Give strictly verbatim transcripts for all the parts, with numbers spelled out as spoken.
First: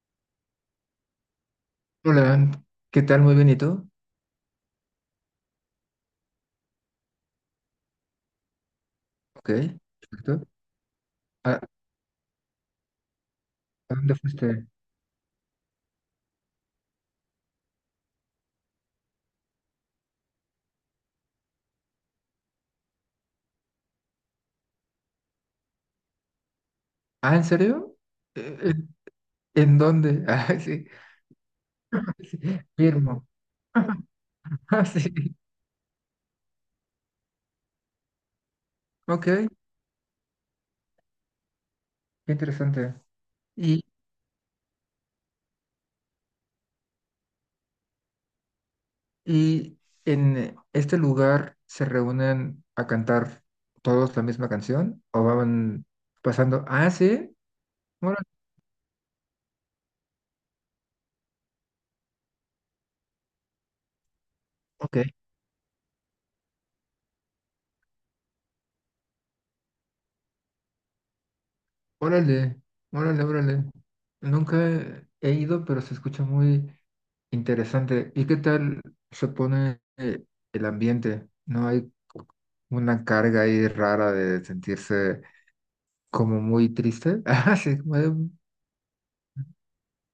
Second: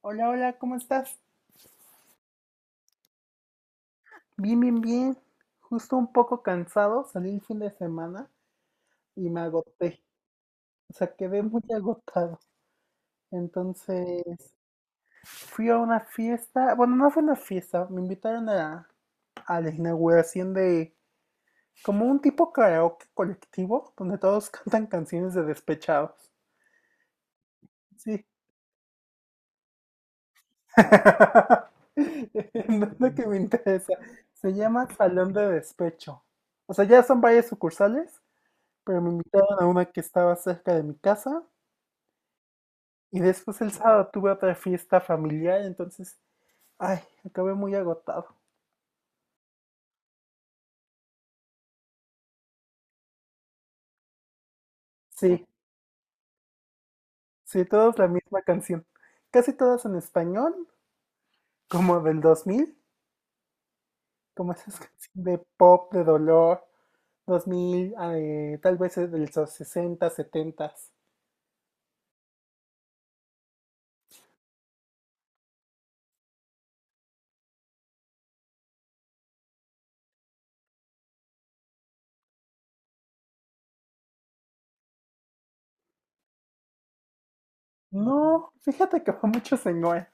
Hola, hola, ¿cómo estás? Hola, ¿qué tal? Muy bien, ¿y tú? Bien, bien, bien. Justo un poco cansado, salí el fin de semana y me Ok, agoté. perfecto. O sea, quedé ¿A, muy a agotado. dónde Entonces, fuiste? fui a una fiesta. Bueno, no fue una fiesta, me invitaron a, a la inauguración de como un tipo karaoke colectivo donde todos cantan canciones de despechados. Ah, ¿en serio? Sí. Eh, eh, ¿En dónde? Ah, sí, sí, No es lo que firmo. me interesa. Se Ah, llama Salón sí, de Despecho. O sea, ya son varias sucursales pero me ok, invitaron qué a una que estaba cerca de mi casa interesante. y después el Y, sábado tuve otra fiesta familiar, entonces, ay, acabé muy agotado. y en este lugar se reúnen a cantar todos la misma canción o Sí, van pasando? Ah, sí, sí, todas la bueno, misma canción. Casi todas en español, como del dos mil, como esas ok, canciones de pop, de dolor, dos mil, eh, tal vez es de los sesenta, setenta. órale, órale, órale. Nunca he he ido, pero se escucha muy interesante. ¿Y qué tal se pone eh, el ambiente? ¿No hay una carga ahí rara de sentirse como muy triste? Ah, sí, como de, No, fíjate que fue mucho señor.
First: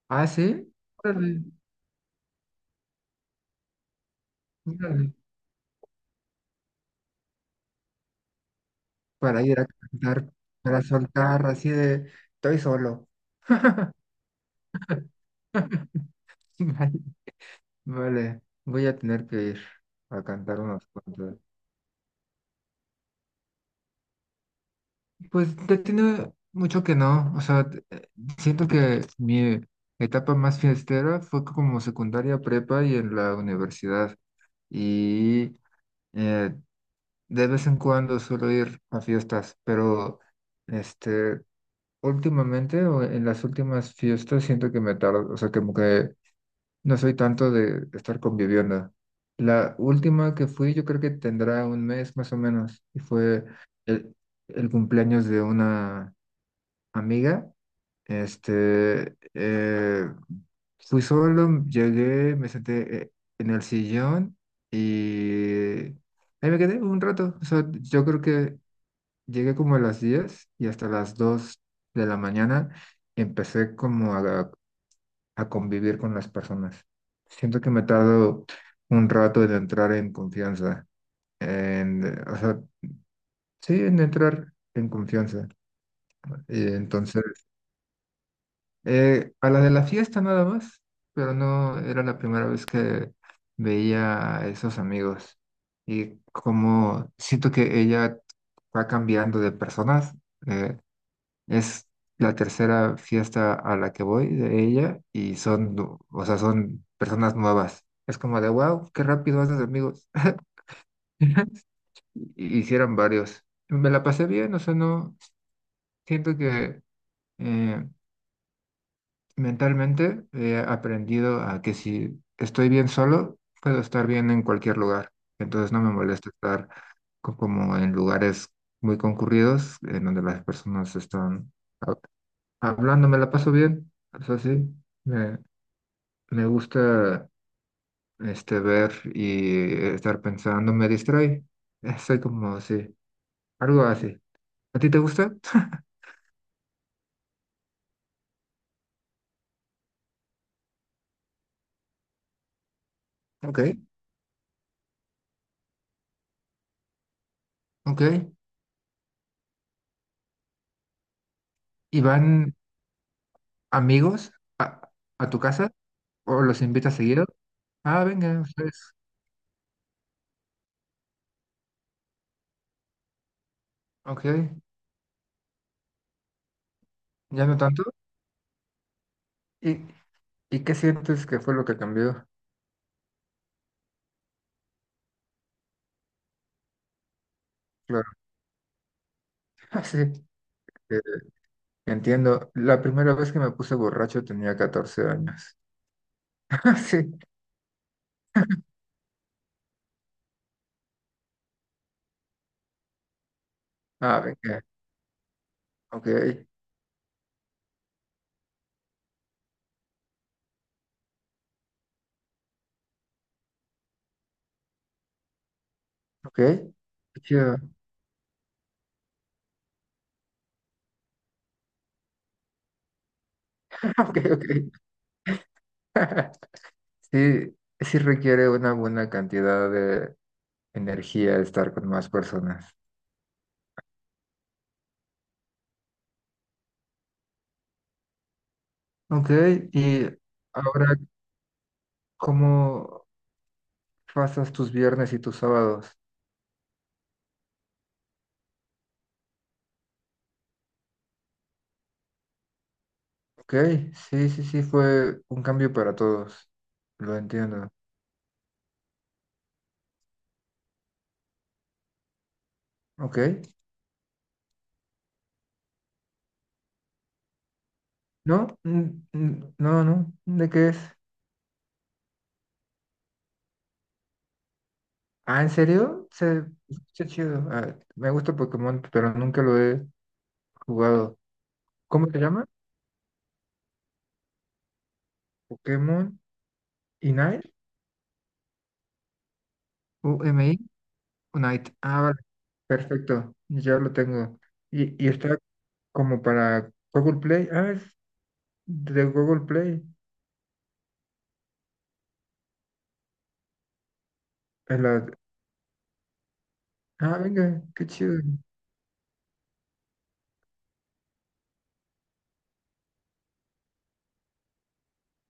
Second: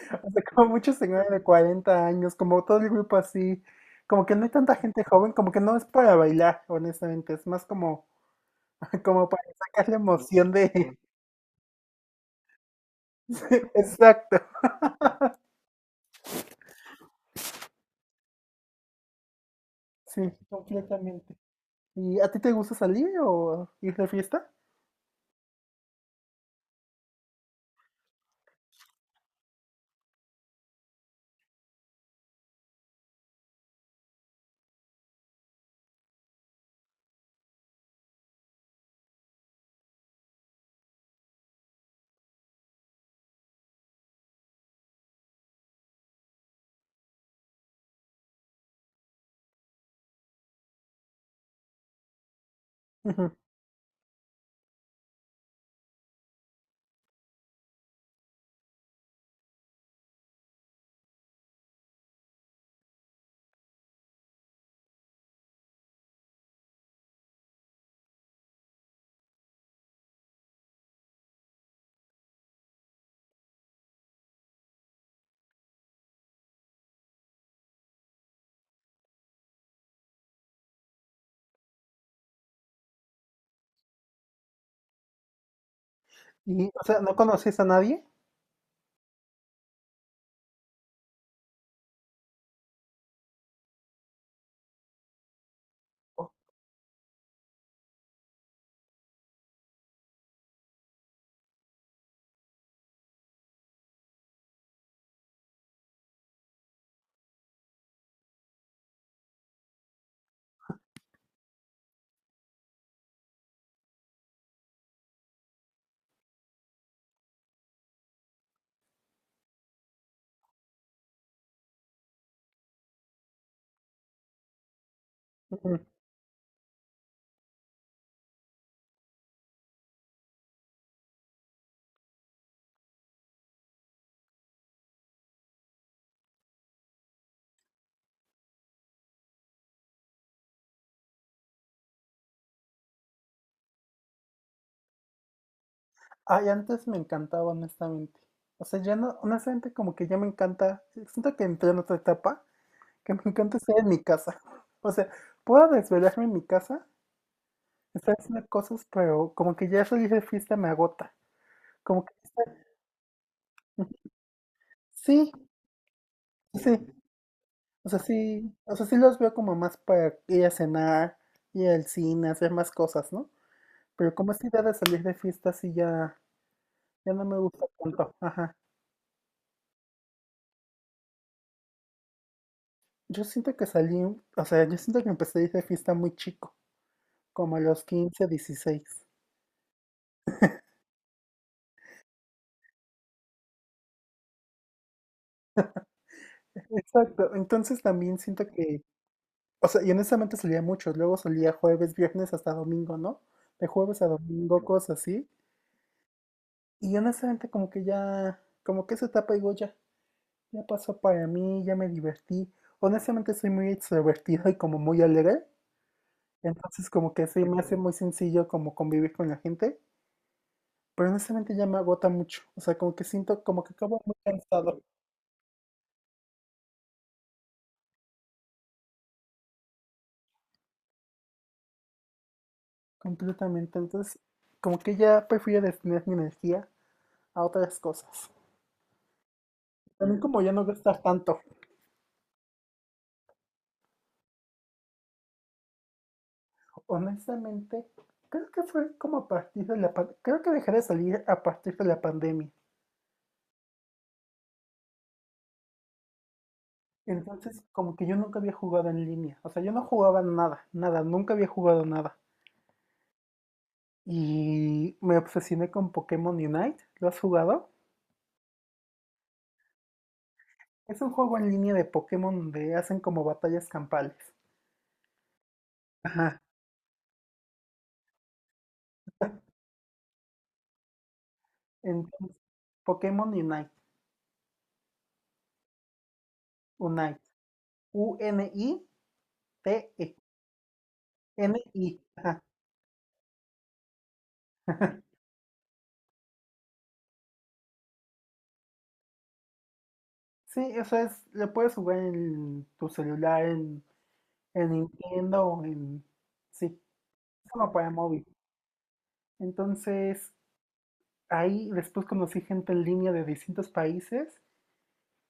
ah, O sea, como sí, muchos señores órale, de cuarenta años, como todo el grupo así, como que no hay tanta gente órale. joven, como que no es para bailar, honestamente, es más como, como Para para ir a sacar la cantar, emoción para de... soltar así de, estoy solo. Exacto, Vale, vale, voy a tener que ir sí, a cantar unos completamente. cuantos. ¿Y a ti te gusta salir o ir de fiesta? Pues ya tiene mucho que no, o sea, t- eh, siento que mi etapa más fiestera fue como secundaria, prepa y en la universidad. Y eh, de vez en cuando suelo ir a fiestas, pero este, últimamente o en las últimas fiestas siento que me tardo, o sea, como que no soy tanto de estar conviviendo. La última que fui yo creo que tendrá un mes más o menos y Ujú. fue el, el cumpleaños de una amiga, este, eh, fui solo, llegué, me senté eh, en el sillón y ahí me quedé un rato. O sea, yo creo que llegué como a las diez y hasta las dos de la mañana empecé como a, a convivir con las personas. Siento que me he tardado un rato en entrar en confianza, en, o sea, sí, en entrar en confianza. Y Y, o sea, ¿no entonces, conocías a nadie? Eh, a la de la fiesta nada más, pero no era la primera vez que veía a esos amigos. Y Oh, como siento que ella va cambiando de personas, eh, es la tercera fiesta a la que voy de ella y son, nu- o sea, son personas nuevas. Es como de, wow, qué rápido haces amigos. Hicieron varios. Me la pasé bien, o sea, no siento que... eh, mentalmente he aprendido a que si estoy bien solo, puedo estar bien en cualquier lugar. Entonces no ujú. me molesta estar co- como en lugares muy concurridos, en donde las personas están hab- hablando, me la paso bien. Es así, me, me gusta este, ver y estar pensando, me distrae. Eh, Soy como así, algo así. ¿A ti te gusta? Ay, antes me encantaba, honestamente. O sea, ya no, honestamente, como que ya me encanta, siento que entré en otra etapa, que me encanta Ok, estar en mi casa. O sea, puedo desvelarme en mi casa. ok. Está haciendo cosas, pero como que ya eso de fiesta me agota. ¿Y Como que está- van ujú, amigos a, a sí, tu casa o los sí. invitas seguido? O sea, Ah, venga, sí, o sea, pues, sí los veo como más para ir a cenar, ir al cine, hacer más cosas, ¿no? Pero ok, como esta idea de salir de fiesta sí ya, ya no me ya no gusta tanto. tanto. Ajá. ¿Y, y qué sientes que fue lo que cambió? Yo siento que salí, o sea, yo siento que empecé a ir de fiesta muy chico, como a los Claro, quince dieciséis. ah, sí, eh, entiendo. La primera vez que me puse borracho tenía catorce años. Ah, sí, Exacto. Entonces también siento que, o sea, y honestamente salía mucho. Luego salía jueves, viernes hasta domingo, ¿no? De jueves a ah, venga, domingo, cosas así. ok, Y honestamente como que ya, como que esa etapa digo ya, ya pasó para mí, ya me divertí. Honestamente soy muy extrovertido y como muy alegre, ok, entonces como qué que se chido. me hace muy sencillo como convivir con la gente, pero honestamente ya me agota mucho, o sea, como que siento como que acabo muy Ok, ok. cansado Sí, sí requiere una buena cantidad de energía estar con más personas. completamente, entonces como que ya prefiero destinar mi energía a otras cosas. Ok, y También como ya no ahora, gastar tanto, ¿cómo pasas tus viernes y tus sábados? honestamente, creo que fue como a partir de la, pan- creo que dejé de salir a partir de la pandemia. Ok, sí, sí, sí, fue un cambio para todos. Lo Entonces, entiendo. como que yo nunca había jugado en línea. O sea, yo no jugaba nada, nada, nunca había jugado nada. Ok. Y me obsesioné con Pokémon Unite. ¿Lo has jugado? No, mm, mm, no, no. ¿De qué es? Es un juego en línea de Pokémon donde hacen como batallas campales. Ah, ¿en serio? Ajá. Se escucha chido. Ah, me gusta Pokémon, pero nunca lo he jugado. ¿Cómo se Entonces, llama? Pokémon Unite. Pokémon Unite. Unite. U N I T E. U M I. Unite. N I. Ah, vale. Ajá. Perfecto. Ya lo tengo. Y, y está como para Google Play. Ah, es de Google Play. Sí, eso es, lo puedes jugar en tu celular, en, en En la- Nintendo, en... Sí, es Ah, venga, como qué para chido. móvil. Entonces, ahí después conocí gente en línea de distintos países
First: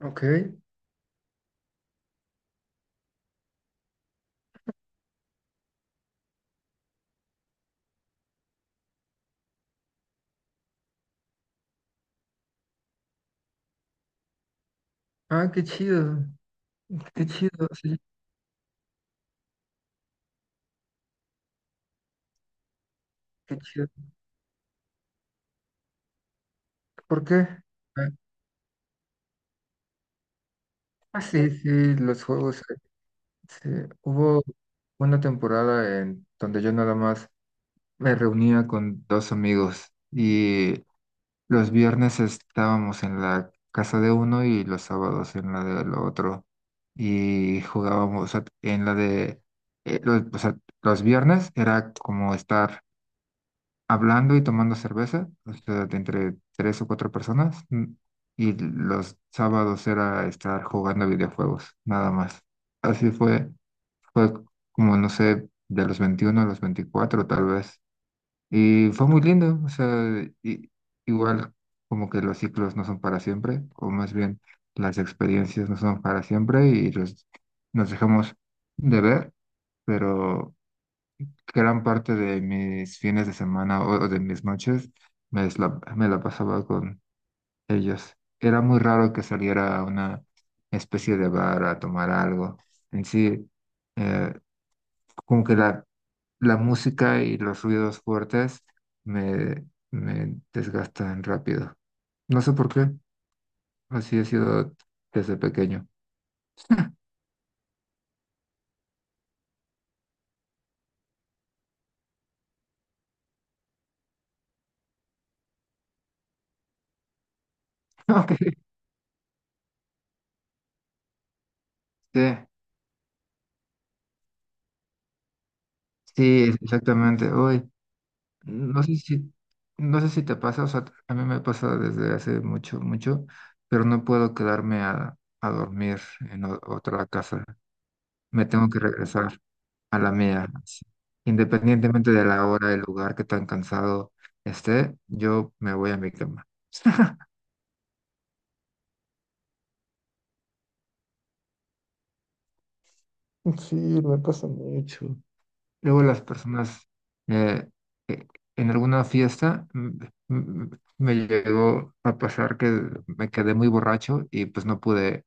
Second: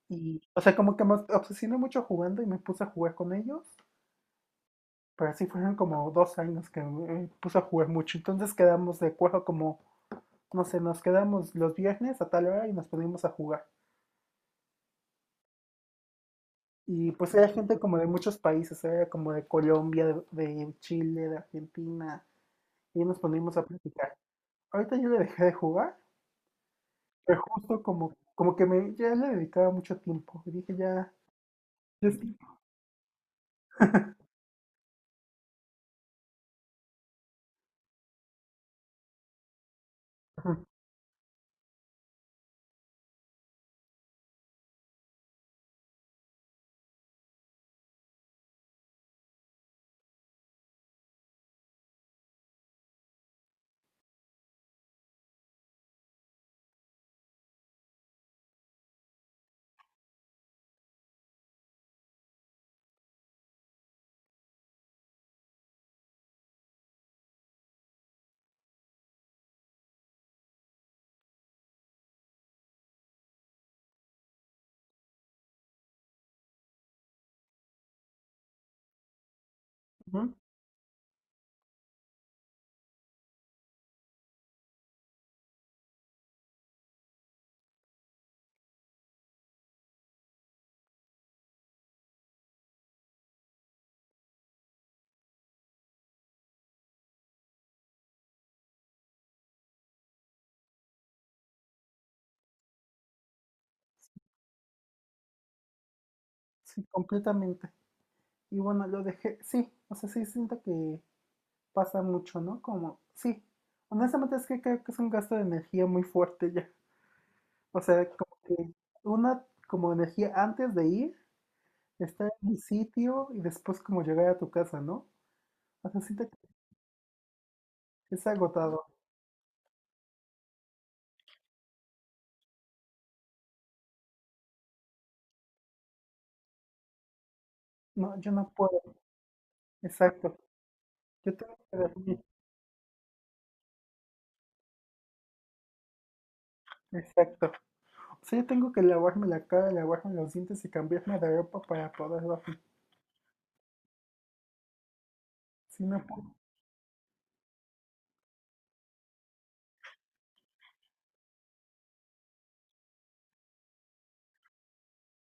Ok. y, o sea, como que me obsesioné mucho jugando y me puse a jugar con ellos, pero así fueron como dos años que me puse a jugar mucho. Entonces quedamos de acuerdo como, no sé, nos quedamos los viernes a tal hora y nos poníamos a jugar. Ah, qué chido. Y Qué pues era chido, gente como sí, de muchos países, era como de Colombia, de, de Chile, de Argentina, y nos poníamos qué a chido. platicar. Ahorita yo le dejé de jugar, ¿Por pero qué? justo Ah, como, como que me, ya le dedicaba mucho tiempo. Y dije, ya, ah, sí, sí, ya es los tiempo. juegos. Eh, sí. Hubo una temporada en donde yo nada más me reunía con dos amigos y los viernes estábamos en la casa de uno y los sábados en la del otro. Y jugábamos, o sea, en la de, eh, los, o sea, los viernes era como estar hablando y tomando cerveza, o sea, de entre tres o cuatro personas, mm, y los sábados era estar jugando videojuegos, nada más. Así fue, fue como, no sé, de los veintiuno a los veinticuatro tal vez. Y fue muy lindo, o sea, y- igual como que los ciclos no son para siempre, o más bien las experiencias no son para siempre y los, nos dejamos de ver, pero gran parte de mis fines de semana o o de mis noches me es la, me la pasaba con ellos. Era muy raro que saliera a una especie de bar a tomar algo. En sí, eh, como que la, la música y los ruidos fuertes me, me desgastan rápido. No sé por qué, así he sido desde pequeño. Sí, completamente. Y bueno, lo dejé, sí, o sea, sí siento que pasa mucho, ¿no? Como, sí, honestamente es que creo que es un gasto de energía muy fuerte ya. O sea, Ok. como que una como energía antes de ir, Sí, estar en un sitio y después como llegar a tu casa, ¿no? O sea, siento sí, exactamente. Uy, que es No agotado. sé si, no sé si te pasa, o sea, a mí me pasa desde hace mucho, mucho, pero no puedo quedarme a, a dormir en o- otra casa. No, yo Me no tengo que puedo. regresar a la Exacto. mía. Así. Yo tengo que Independientemente dormir. de la hora, el lugar, qué tan cansado esté, yo me voy a mi cama. Exacto. O sea, yo tengo que lavarme la cara, lavarme los dientes y cambiarme de ropa para poder dormir. Sí, me pasa mucho. Si Luego no las personas, eh, eh, en alguna fiesta, mm, mm, me llegó a pasar que me quedé muy borracho y pues no pude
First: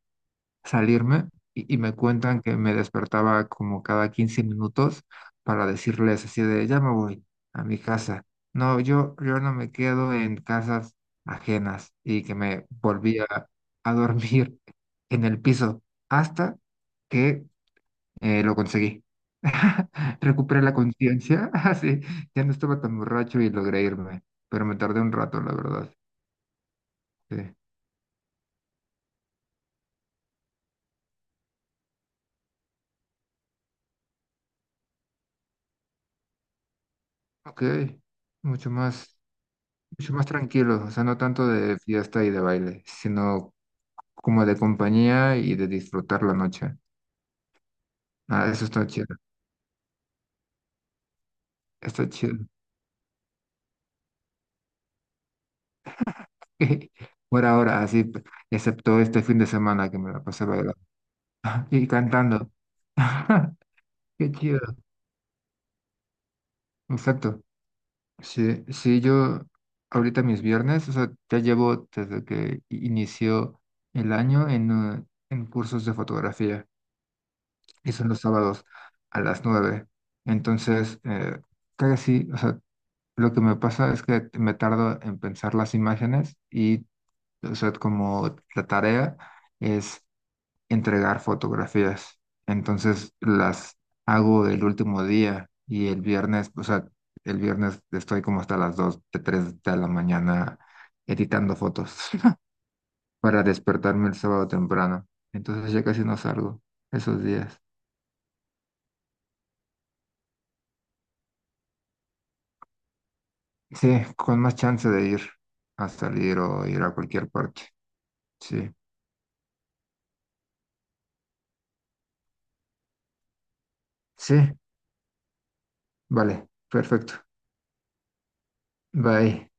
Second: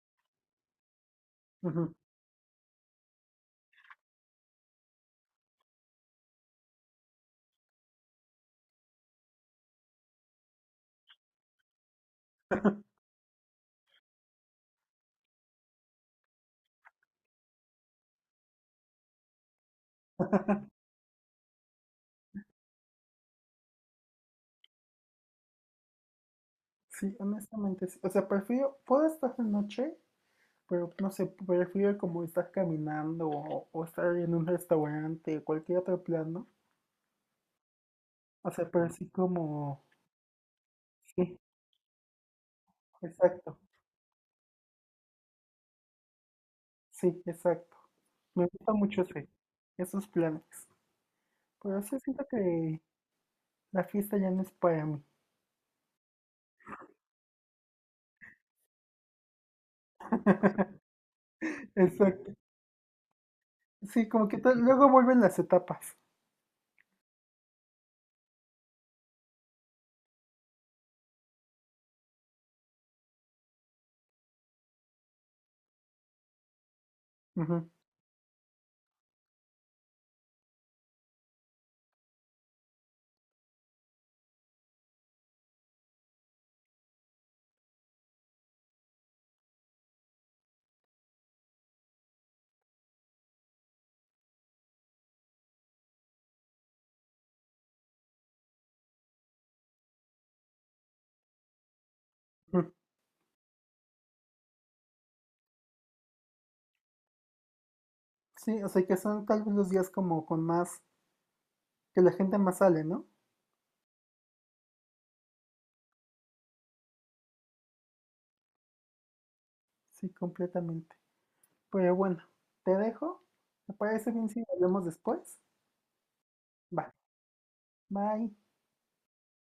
salirme y, y puedo. me cuentan que me despertaba como cada quince minutos para decirles así de, ya me voy a mi casa. No, yo, yo no me quedo en casas ajenas y que me volvía a dormir en el piso hasta que eh, lo conseguí. Recuperé la conciencia, así, ya no estaba tan borracho y logré irme, pero me tardé un rato, la verdad. Sí, Sí. honestamente, sí. O sea, prefiero, puedo estar de noche, pero no sé, prefiero como estar caminando o, o estar en un restaurante, o cualquier otro plano. Ok, O sea, mucho pero así más. como, Mucho más tranquilos, o sea, no sí, tanto de fiesta y de baile, sino exacto, como de compañía y de disfrutar la noche. sí, exacto. Me Ah, eso gusta está mucho chido, ese, esos planes. Pero sí está siento chido. que la fiesta ya no es para mí. Por ahora, así, p- excepto este fin de semana que me la pasé bailando y Exacto. cantando. Sí, como Qué que tal- chido, luego vuelven las etapas. exacto. Sí, sí, yo ahorita mis viernes, o sea, ya llevo desde que i- inició el año en, eh, en cursos de fotografía. Ujú, Y son los sábados a las nueve. Entonces, eh, casi, o sea, lo que me pasa es que me tardo en pensar las imágenes y, o sea, como la tarea es entregar fotografías. Entonces, las hago el último día y el viernes, o sea, el viernes estoy como hasta las dos de tres de la mañana editando fotos ujú. para despertarme el sábado temprano. Entonces, ya casi no salgo esos días. Sí, o sea, que son tal vez los días como con más, que la gente más sale, ¿no? Sí, con más chance de ir a salir o ir a cualquier parte. Sí, Sí, completamente. Pero bueno, te dejo. ¿Me parece bien sí, si hablamos después? vale, Vale, perfecto. bye. Bye.